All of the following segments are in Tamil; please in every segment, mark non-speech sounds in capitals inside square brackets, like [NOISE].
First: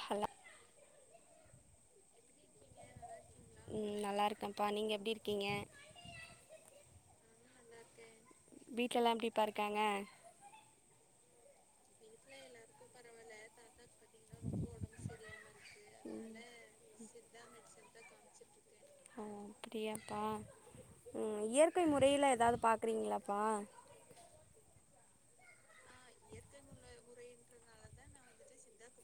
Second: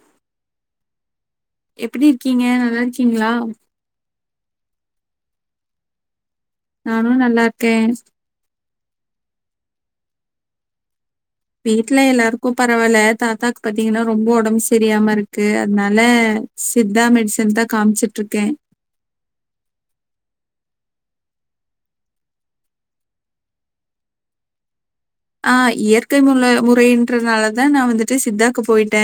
ஹல்லா எப்டி இர்க்கீங்க நல்லா இர்க் கீங்ளா ம்ப்பா நீங்க எப்டி இர்க்கிங்க நானு நல்லார்க்கேன் வீட்லல்லாம் எப்டி பா இருக்காங்க வீட்ல எல்லாருக்கு பரவால்ல தாத்தாக் பாத்திங்ன்னா ரொம்போ ஒடம்பு செரியாம இருக்கு அதனால சித்தா மெடிசன்தா காம்ச்சிட்ருக்க உம் இயற்கை முறையில எதாது பாக்றிங்ளாப்பா ஆ இயற் ற்கை முல்ல முறைன்றதனாலதா நா வந்துட்டு சித்தாக்கு போயி ட்ட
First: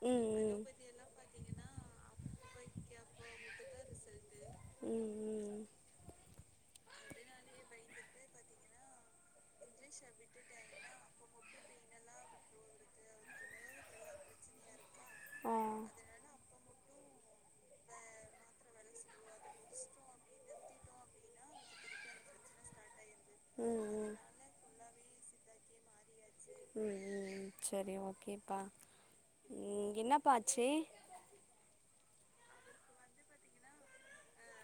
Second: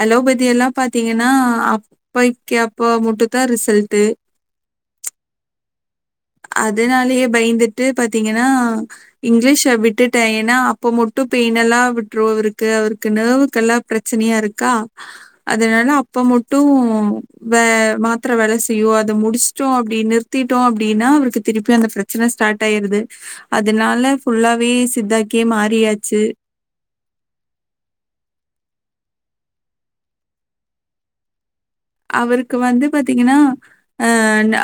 அலோபதி ம் எல்லாம் பாத்திங்கன்னா அப்பைக்கு அப்போ மட்டுந்தா ரிசல்ட்டு ம் ம் ம் இங்லீஷ விட்டுட்டே ஏன்னா அப்ப மட்டு பெய்ன் எல்லா விட்ரு அவருக்கு அவருக்கு நெர்வுக்கெல்லா ப்ரச்சனையாருக்கா ஆ அதனால அப்ப மட்டு ம் வே மாத்தர வேல செய்யு அத முடிச்ட்டோ அப்டி நிறுத்திட்டோ அப் டினா அவருக்கு திருப்பி அந்த பிரச்சன ஸ்டார்ட் ஆயிருது ம் அதனால ம் ம் ஃபுல்லாவே சித்தாக் கே மாறியாச்சு ம் சரி ஓகேப்பா ம் என்னப்பா ஆச்சு அவருக்கு வந்து பாத்தீங்கன்னா அ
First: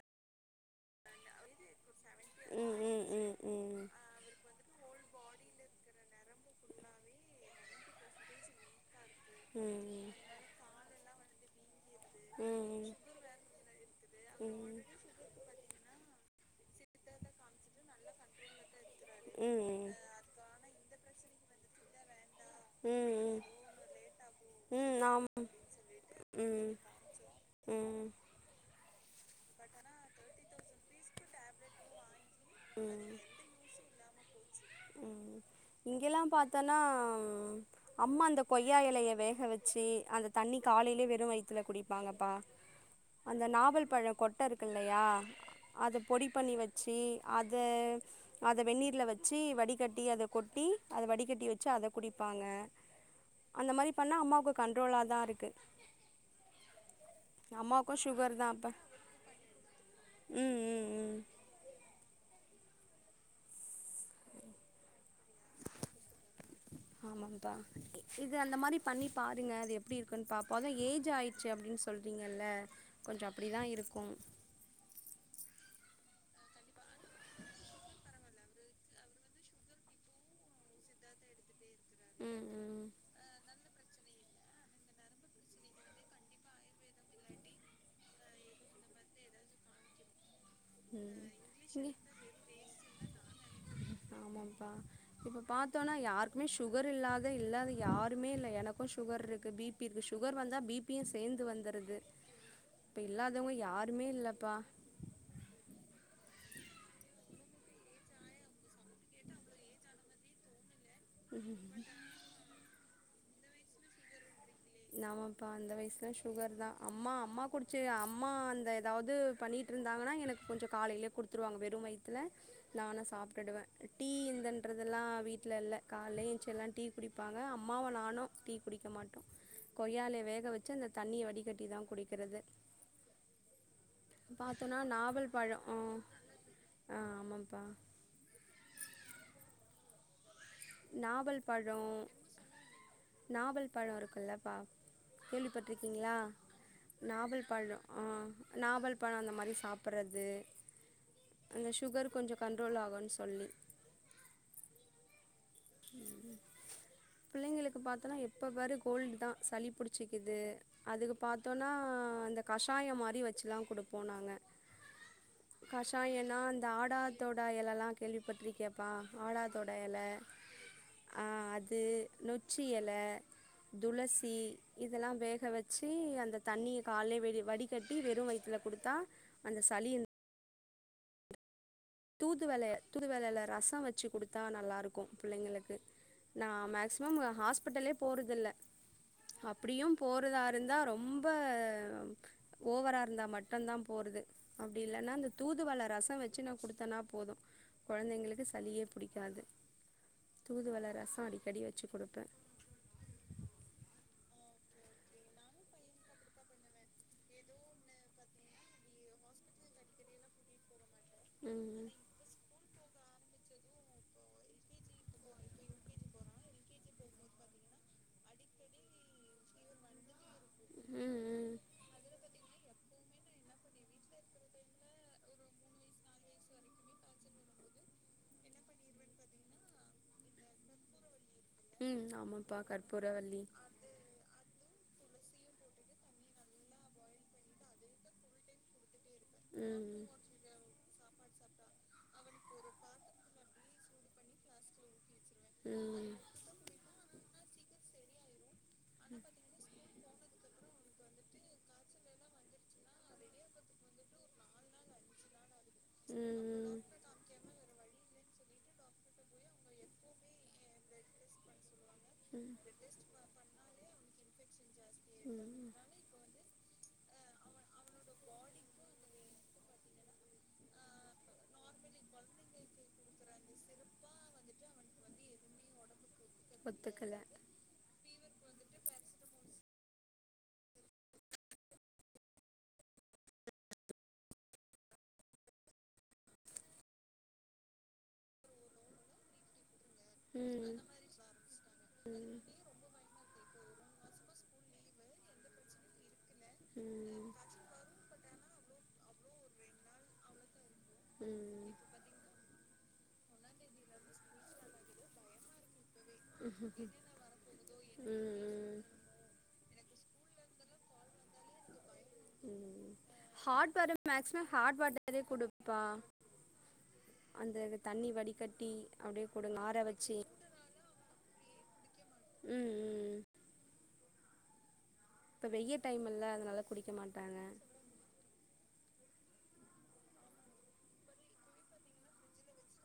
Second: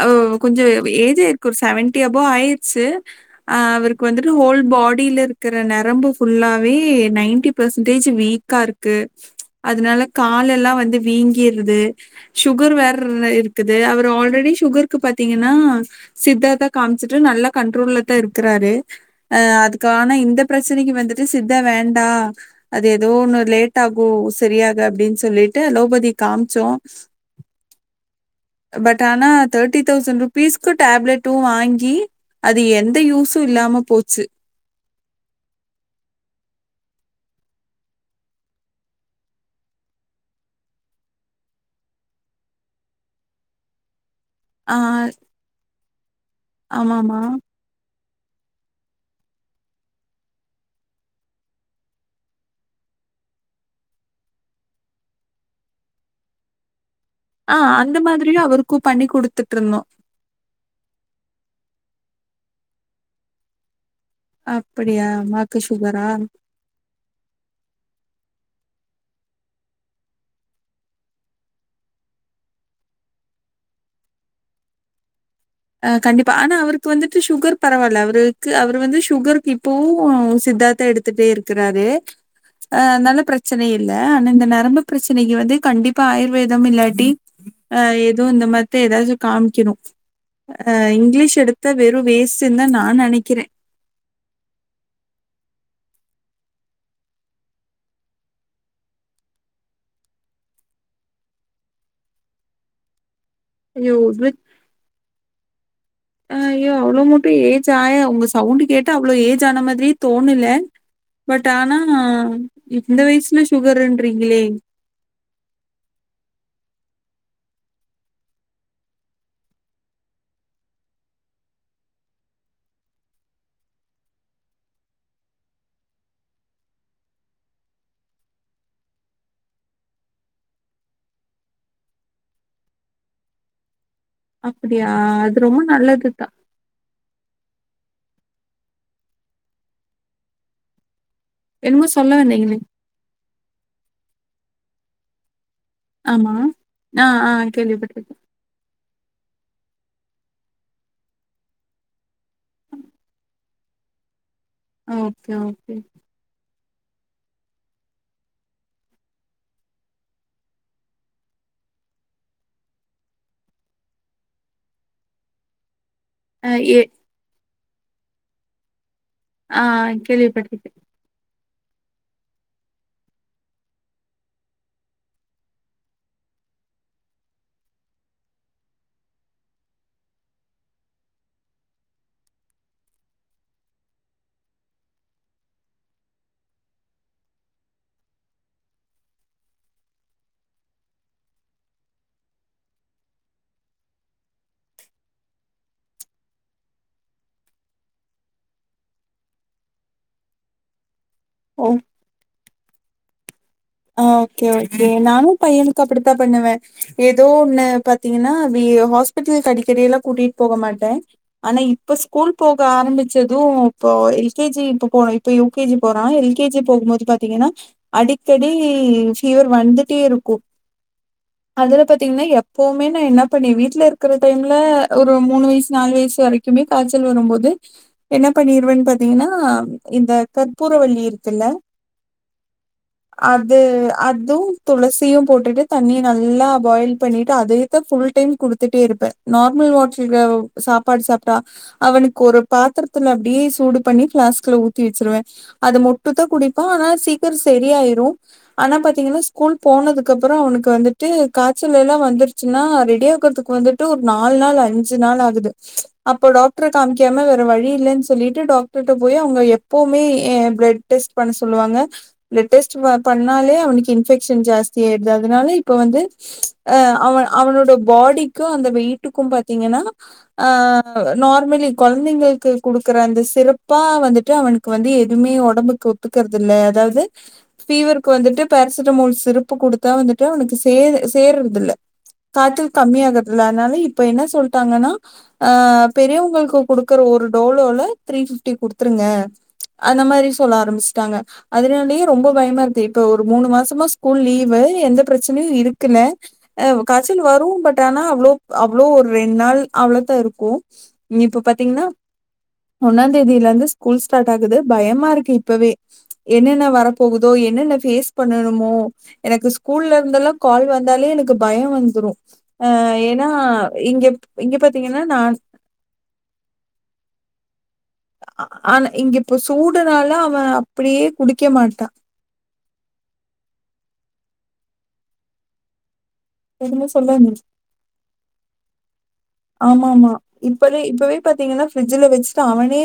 ஓ கொஞ்ச ஏஜ் ஆயிர்க்கு ஒரு சவன் டி அபோ ம் ஆயிர்ச்சு ம் ம் ம் அவருக்கு வந்துட்டு ஹோல் பாடில க்குற நெரம்பு ஃபுல்லாவே நைன்ட்டி பர்சன்டேஜ் வீக்கா இருக்கு அதுனால ம் காலெல்லா வந்து வீங்கி ஈர்ருது ம் ம் சுகர் ம் வேர் இருக்குது அவரு ஆல்ரெடி சுகருக்கு பாத்தீங்கன்னா சித்தாதா காமிச்சுட்டு நல்லா கண்ட்ரோல்லல தா இருக்கறாரு அ ம் அதுக்கான இந்த ப்ரச்சனைக்கு வந்துட்டு சித்த வேண்டா அது ம் ஏதோ ஒன்னு ம் லேட் ஆகு சரியாகது ம் அப்டின்னு ஆம் சொல்லிட்டு லோபதி காம்ச்சோ ம் ம் பட் ஆனா தேட்டி தவ்ஸண்ட் ரூபீஸ் டேப்லட்டு வாங்கி அது எந்த யூசு இல்லாம போச்சு ம் இங்கெல்லாம் பாத்தோன்னா அம்மா அந்த கொய்யா எலய வேக வச்சு அந்த தண்ணி காலையிலே வெறு வயித்துல குடிப்பாங்கப்பா அந்த நாவல் பழம் கொட் பட்ட இருக்கு ஆ இல்லயா அத பொடி பண்ணி வச்சு ஆமாமா. அ அத வெண்ணிர்ல வச்சி வடிகட்டி அத கொட்டி அத வடிகட்டி வச்சி அத குடிப்பாங்க அந்த மாதுரி பண்ண அம்மாகு கண்ட்ரோளா தா இருக்கு ஆ அம்மாவுக்கு அந்த மாதிரியு சுகர் தா அப்ப அவருக்கு பண்ணி குடுத்துட்ருந்தோ ம் ம் ம் அப்பிடியா அம்மாக்கு சுகரா ஆமாப்பா இது அந்த மாரி பண்ணி பாருங்க அது எப்டி இருக்குன் பாப்போ ஆனா ஏஜ் ஆயிடுச்சு அப்டின் சொல்றீங்கல்ல கொஞ்ச அப்பிடிதா இருக்கு அ கண்டிப்பா ஆனா அவருக்கு வந்துட்டு சுகர் பரவால அவருக்கு அவர் வந்து சுகருக்கு இப்பவு சித்தாதா எடுத்துட்டே இரு க்றாரு ம் ம் அதனால ப்ரச்சனை இல்ல ஆனா இந்த நரம்பு பிரச்சனைக்கு வந்து கண்டிப்பா ஆயுர்வேதம் இல்லாட்டி அ ஏதோ இந்த மாத்தா எதாச்சு காமிக்கணு அ ம் இங்கிலீஷ் எடுத்த இங்க வெறு வேஸ்ட்டுன்தா நா நெனைக்கிறே த்தோனா யாருக்குமே சுகர் இல்லாத இல்லாது யாருமே இல்ல எனக்கு சுகர் இருக்கு பி பி இருக்கு சுகர் வந்தா பி பி யு சேந்து வந்துருது இல்லாதவங்க ஐயோ! யாருமே இல்லப்பா அ ஐயோ அவ்ள மட்டு ஏஜ் ஆய உங்க சவுண்டு கேட்டா அவ்ள ஏஜ் ஆன மாதிரியே தோணுல பட் ஆனா இப் இந்த வயசுல சுகருன்றிங்ளே ஆமாப்பா அந்த வயசுலாம் சுகர் தான் அம்மா அம்மா குடிச்ச அம்மா அந்த ஏதாவது பண்ணிகிட்டு இருந்தாங்கன்னா எனக்கு கொஞ்சம் காலையிலே கொடுத்துருவாங்க வெறும் வயத்துல நானும் சாப்பிட்டுடுவேன் டீ இந்தன்றதெல்லாம் வீட்டில இல்ல காலைல எந்ச்சி எல்லாம் டீ குடிப்பாங்க அம்மாவு நானும் டீ குடிக்க மாட்டோம் கொய்யாலைய வேக வச்சு அந்த தண்ணிய வடிகட்டி தான் குடிக்கிறது பாத்தோன்னா அப்படியா அது ரொம்ப நல்லது தான் ஆஹ் ஆமாப்பா நாவல் என்னமோ பழம் சொல்ல வந்தீங்களே நாவல் பழம் இருக்குலப்பா கேள்விப்பட் இருக்கீங்களா ஆமா ஆ ஆ நாவல் பழம் ஆ கேள்விப்பட்டிருக்கேன் நாவல் பழம் அந்த மாரி சாப்பிடறது அந்த சுகர் கொஞ்சோ கண்ட்ரோல் ஆகுனு சொல்லி ஆ ஓகே ஓ உம் பிள்ளைங்களுக்கு பார்த்தோனா எப்ப பாரு கோல்டு தான் சளி புடிச்சக்குது அதுக்கு பாத்தோனா அந்த கஷாயம் மாரி வச்சுலா கொடுப்போ நாங்க கஷாயம் நா ஆ அந்த ஆடாத்தோட் [UNINTELLIGIBLE] யெல்லா கேள்விபட்டிரு கே ஆஹ் கேள்விப்பட்டிருக் அது நொச்சி இல துளசி இதெல்லா வேக வச்சு அந்த தண்ணிய காலய வெ வடிகட்டி வெறும் வயுத்துல குடுத்தா அந்த சளி தூதுவல தூதுவலையில ரசோ வச்சு குடுத்தா நல்லா இருக்கு பிள்ளைங்களுக்கு நான் மேக்சிமம் ஹாஸ்பிட்டல்லே போறதில்ல அப்படியும் போறதா இருந்தா ரொம்ப ஓவரா இருந்தா மட்டும்தான் போறது அப்டி இல்லைன்னா அந்த தூதுவல ரசோ வச்சு நான் குடுத் தானா போது குழந்தைங்களுக்கு சலியே புடிக்காது தூதுவல ரசோ அடிக்கடி ஓ வச்சு குடுப்பேன் ஓகே ஓகே நானும் பையனுக்கு அப்படித்தான் பண்ணுவேன் ஏதோ ஒன்னு பாத்தீங்கன்னா அ ஹாஸ்பிட்டலுக்கு அடிக்கடிெல்லா கூட்டிட்டு போக மாட்டேன் ம் ஆனா ம் இப்ப ஸ்கூல் போக ஆரம்பிச் சது இப்ப எல் கே ஜி இப்ப போ இப்ப யு கே ஜி போறா எல் கே ஜி போகும் போது பாத்தீங்கன்னா அடிக் அடிக்கடி ஃபீவர் வந்துட்டே இருக்கு ம் அதுல பாத்தீங்கன்னா எப்பவுமே என்ன பண்ணி வீட்டுல இருக்கிற டைம்ல ஒரு மூணு வயசு நாலு வயசு வரைக்குமே காய்ச்சல் வரும்போது என்ன பண்ணிருவேன்னு பாத்தீங்கன்னா இந்த கற்பூர வள்ளி இருக்குல்ல உம் ஆமா அது அதுவும் துளசியும் போட்டுட்டு தண்ணி நல்லா பாயில் பண்ணிட்டு அதேத்தான் ஃபுல் டைம் குடுத்துட்டே இருப்பேன் நார்மல் ம் வாட்டர்ல சாப்பாடு சாப் அவனுக்கு ஒரு பாத்திரத்துல அப்படியே சூடு பண்ணி பிளாஸ்க்ல ஊத்தி வச்சிருவேன் ம் அது ம் மொட்டுதான் குடிக்குப்பான் ஆனா சீக் [UNINTELLIGIBLE] டியாயிரு ஆனா பாத்தீங்கன்னா ஸ்கூல் போனதுக் அதுக்கப்பறோ அவனுக்கு வந்துட்டு காய்ச்சல்லா எல்லாம் வந்துருச்சுனா ரெடி ஆகுறதுக்கு வந்துட்டு ஒரு நாலு நாள் அஞ்சு நாள் ஆகுது அப்போ ம் டாக்டர்அ காமிக்காம வேற வழி இல்லன்னு சொல்லிட் டு டாக்டர்ட்ட போயே அவ்ங்க எப்பவ்மே ஏ ப்ளட் டெஸ்ட் பண்ண சொல்லுவாங்க ப்ளட் டெஸ்ட் ப பண்ணாலே அவனுக்கு இன்ஃபெக்ஷன் ஜாஸ்தி ஆய்டுது அதுனால ம் இப்போ வந்து ஆ அவ அவனோட பாடிக்கு அந்த வெயிட்டுக்கும் பாத்தீங்கன்னா ஆ ஆ நார்மலி கொழந்தைங்கள்க்கு குடுக்குற அந்த சிறப்பா வந்துட்டு அவனுக்கு வந்து எதுவ்மே ஒடம்புக்கு ஒத்துக்கற்தில்ல அதாவ்து ஒத்துக்கல ஃபீவர்க்கு வந்துட்டு பேரசிட்டமோல் சிரப்பு குடுத்தா வந்துட்டு அவனுக்கு சே சேர்றதில்ல காச்சல் கம்மியாகற்தில்ல அத்னால இப்ப என்ன சொல்ட்டாங்கன்னா ஆ பெரியவ்ங்களுக்கு குடுக்குற ஒரு டோலோல த்ரீ ஃபிஃப்டி குடுத்துருங்க அந்த மாரி சொல்ல ம் ம் ஆரம்பிச்சிட்டாங்க அதனாலயே ரொம்ப பயமார்க்து இப்போ ஒரு மூணு மாசமா ஸ்கூல் லீவு எந்த ப்ரச் னியு இருக்குல ஆ காச்சல் ம் வரு பட் ஆனா அவ்ளோ அவ்ளோ ஒரு ரெண் நாள் அவ்ளோத்தா இருக்கு நீ இப்பொ ம் பாத்தீங்னா ஒன்னாந் தேதியிலேர்ந்து ஸ்கூல் ஸ்டாட் ஆகுது பயமா இருக்கு இப்பவே என்னென்ன வரப் போகுதோ என்னென்ன ஃபேஸ் பண்ணனுமோ ம் எனக்கு ஸ்கூல்ல ந்தெல்லா கால் வந்தாலே எனக்கு பய வந்து ரு ம் ஏனா ஹாட் வாட்டர் இங்க மேக்சிமம் இங்க ஹாட் பாத்திங்கனா வாட்டரே நான் குடுப்பா அந்த தண்ணி ஆ வடிகட்டி ஆனா இங்க அப்டியே இப்ப குடுங்க ஆற சூடுனால வச்சு அவ அப்பிடியே குடிக்க மாட்டா ம் ம் இப்ப வெய்ய டைம் இல் ல அதனால என்னமோ குடிக்க சொல்ல வந்த மாட்டாங்க ஆமாமா இப்பவே இப்பவே பாத்திங்கனா ஃப்ரிட்ஜில வச்சுட்டு அவனே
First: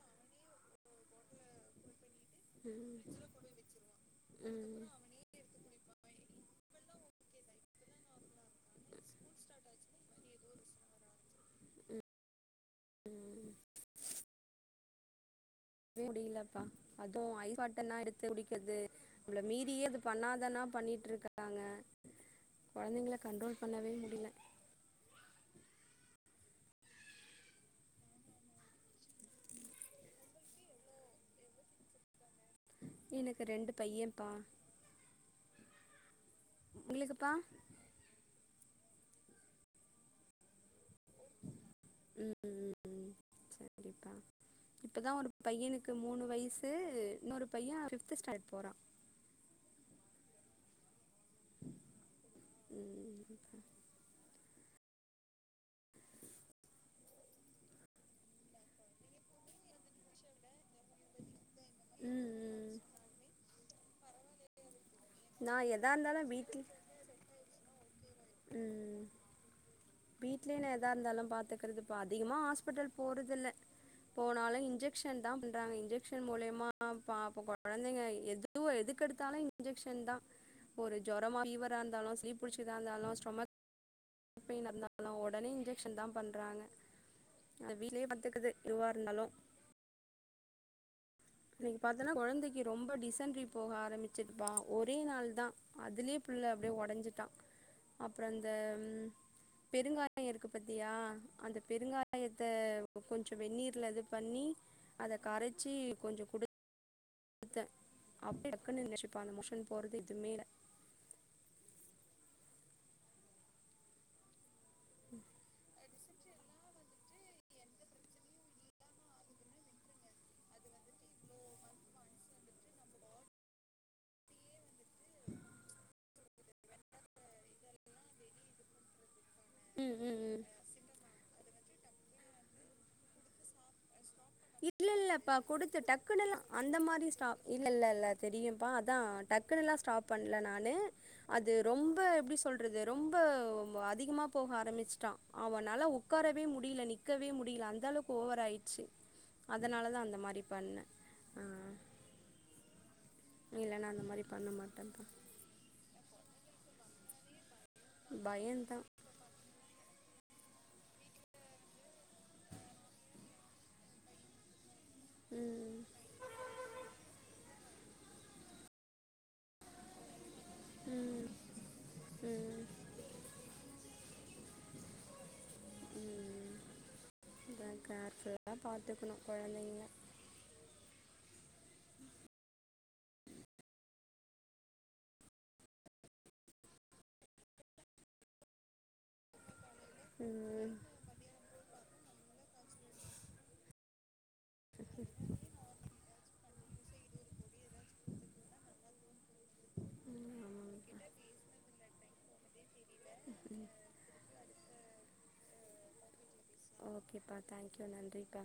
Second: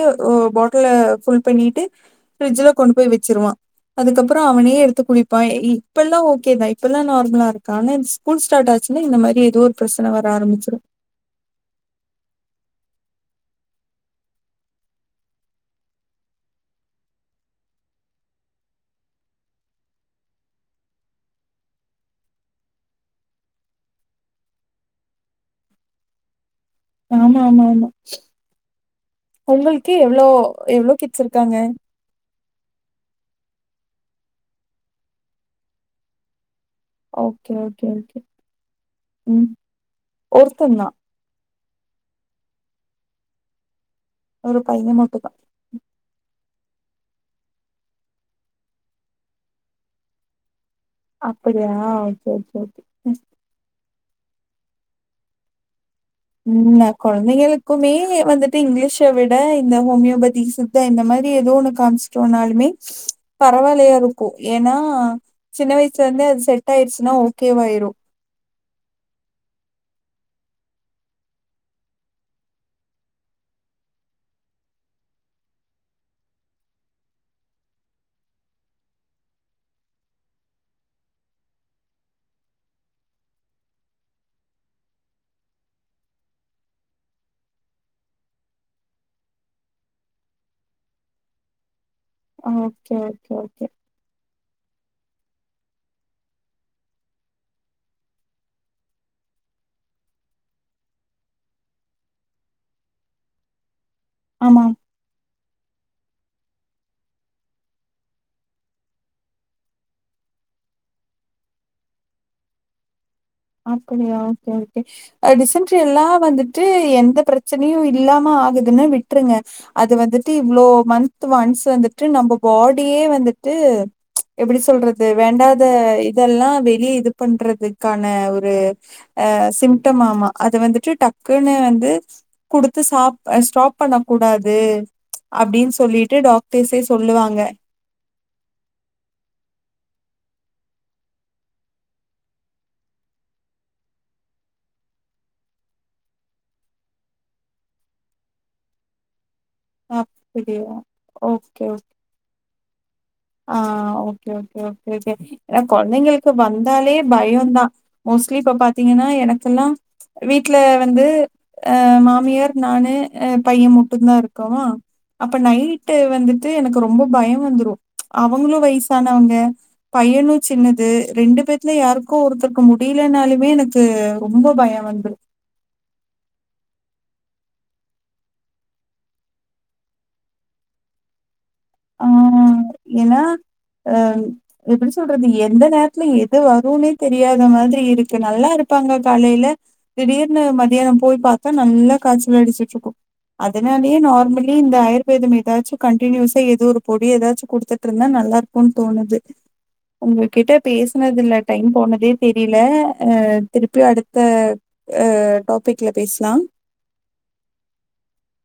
பாட்டில ஃபுல் பண்ணிட்டு ஃப்ரிட்ஜ்ல கொண்டு ம் போய் வெச்சுருவா அதுக்கப்புற அவனே ம் எடுத்து குடிப்பா இப்பெல்லா ஓகே தா இப்பெல்லா நார்மலா இருக்கா ஆனா இந்த ஸ்கூல் ஸ்டாட் ஆச்சுனா இந்த மாரி எதோ ஒரு பிரசன வர ஆரம்பிச்சிரு வே முடிலப்பா அதுவு ஐஸ் வாட்டர்னா எடுத்து குடிக்கர்து நம்ள மீறியே அத பண்ணாதனா பண்ணிட்ருக்கறாங்க கொழந்தைங்கள கண்ட்ரோல் பண்ணவே முடில ஆமாமாமா உங்கள்க்கு எவ்ளோ எவ்ளோ கிட்ஸ் இருக்காங்க எனக்கு ரெண்டு பையம்ப்பா ஓகே ஓகே ஓகே ம் ஒருத்தந்தா ம் ம் ம் சேர் க்கா ஒரு பையன் இப்பதா மட்டும் ஒரு தான். பையனுக்கு மூணு வயுசு து இன்னொரு பைய ஃபிஃப்த் ஸ்டாண்டட் போறா அப்பிடியா செரி செரி ம் உம் நா குழந்தைகளுக்குமே வந்துட்டு இங்கிலீஷ விட இந்த ஹோமியோபதி சித்தா இந்த மாதிரி ஏதோ ஒண்ணு ம் காமிச்சுட்டோனாலுமே ம் பரவால்லையாருக்கும் ஏன்னா நா சின்ன எதா இருந்தாலு வயசுலருந்தே அது வீட்ல செட் ஆயிடுச்சுன்னா ஓகேவாயிரு ம் வீட்லயே எதா இருந்தாலும் பாத்துக்கறது இப்ப அதிகமா ஹாஸ்பிட்டல் போறதில்ல போனாலும் இன்ஜெக்க்ஷன் தா பண்றாங்க இன்ஜெக்க்ஷன் மூலியமா பாவம் குழந்தைங்க எது எதுக்கெடுத்தாலும் இன்ஜெக்க்ஷன் தா ஒரு ஜொரமா ஃபீவரா இருந்தாலும் சீ புடிச்சதா இருந்தாலும் ஸ்டொமக்பெயின் இருந் பெயின் இருந்தாலும் உடனே இன்ஜெக்ஷன் தா பண்றாங்க அது வீட்லயே பாத்துக்கறது எதுவா இருந்தாலும் நீங் பாத்தன்னா குழந்தைக்கி ஓகே, ரொம்ப ஓகே, டிசன்ரி ஓகே. போக ஆரம்மிச்சி ப்ப ஒரே நாள் தான் அதுலே பிள்ள அப்டியே உடஞ்சிட்டான் அப்பறம் அந்த பெருங்காயம் இருக்கு பாத்தியா அந்த பெருங்காயாத்த கொஞ்சோ வெந்நீர்ல இது பண்ணி ஆமா. அத கரச் சி கொஞ்சோ குடு கொடுத்தேன் அப்பயே டக்குனு மோஷன் போறது எதுவுமேஇல்லே அப்படியா சேர் சேர் டிசன்ரி எல்லா வந்துட்டு எந்த பிரச்சனையும் இல்லாம ஆகுதுன்னு விட்டுருங்க அது வந்துட்டு இவ்ளோ மந்த் ஒன்ஸ் வந்துட்டு நம்ம பாடியே வந்துட்டு ச் எப்படி சொல்றது வேண்டாத இதெல்லாம் வெளியே இது பண்றதுக்க ன ஒரு அ ம் சிம்டம் ம் ஆமாம் ம் அது வந்துட்டு டக் க்குனே வந்து குடுத்து ஸ்டாப் அ ஸ்டாப் பண்ண கூடாது இல்ல இல்லப்பா அப்டின்னு கொடுத்து சொல்லிட்டு டக்குனுலா அந்த டாக்டர்ஸே மாரி சொல்லுவாங்க ஸ்டாப் இல்ல இல்ல இல்ல தெரியும்பா அதா டக்குனுலா ஸ்டாப் பண்ணல நானு அது ரொம்ப எப்டி சொல்றது ரொம்ப அதிகமா போக ஆரம்பிச்சிட்டான் அவனால உட்காரவே முடியல நிக்கவே முடியல அந்த அளவுக்கு ஓவரா ஆயிருச்சு அதனாலதா அந்த மாரி அப்டியா பண்ணேன் ஆஹ் ஆஹ் ஓகே ஓகே ஓகே இப்ப ஏன் கொழந்தைங்களுக்கு வந்தாலே பயம்தான் மோஸ்ட்லி இப்ப பயந்தா பாத்தீங்கன்னா எனக்கெல்லாம் வீட்டு்ல வந்து அஹ் மாமியார் நானு பையன் முட்டுதா இருக்கோம் அப்ப ம் நைட்டு வந்துட்டு எனக்கு ரொம்ப பயம் வந்துரும் அவங்களும் வயசானவங்க பையனும் சின்னது ம் ரெண்டு பேத்துல யாருக்கோ ஒருத்தருக்கு ம் முடியலனாலுமே எனக்கு ரொம்ப பயம் வந்துரு ம் [INAUDIBLE] கேர்ஃபுல்லா பார்த்துக்கணும் கொழந்தைகளே ஆஹ் ஏன்னா அஹ் எப்படி சொல்றது எந்த நேரத்துல எது வருன்னே தெரியாத மாதிரி இருக்கு நல்லா இருப்பாங்க காலைலே திடீர்னு ம் மத்தியானம் போய் பாத்தா நல்லா காய்ச்சல் அடிச்சிட்டு இருக்கும் அதனாலயே நார்மலி இந்த ஆயுர்வேதம் ஏதாச்சு கண்டினியூஸ் [UNINTELLIGIBLE] இது ஒரு பொடி ஏதாச்சு குடுத்துட்டு இருந்தா நல்லா இருக்கோனும் தோணுது உங்ககிட்ட ஆமாங்க பேசுனதுல டைம் போனதே தெரிலே அ திருப்பி அடுத்த அ டாப் வீட்ல பேஸ்லாம் ஓகேப்பா தேங்க் யூ நன்றிப்பா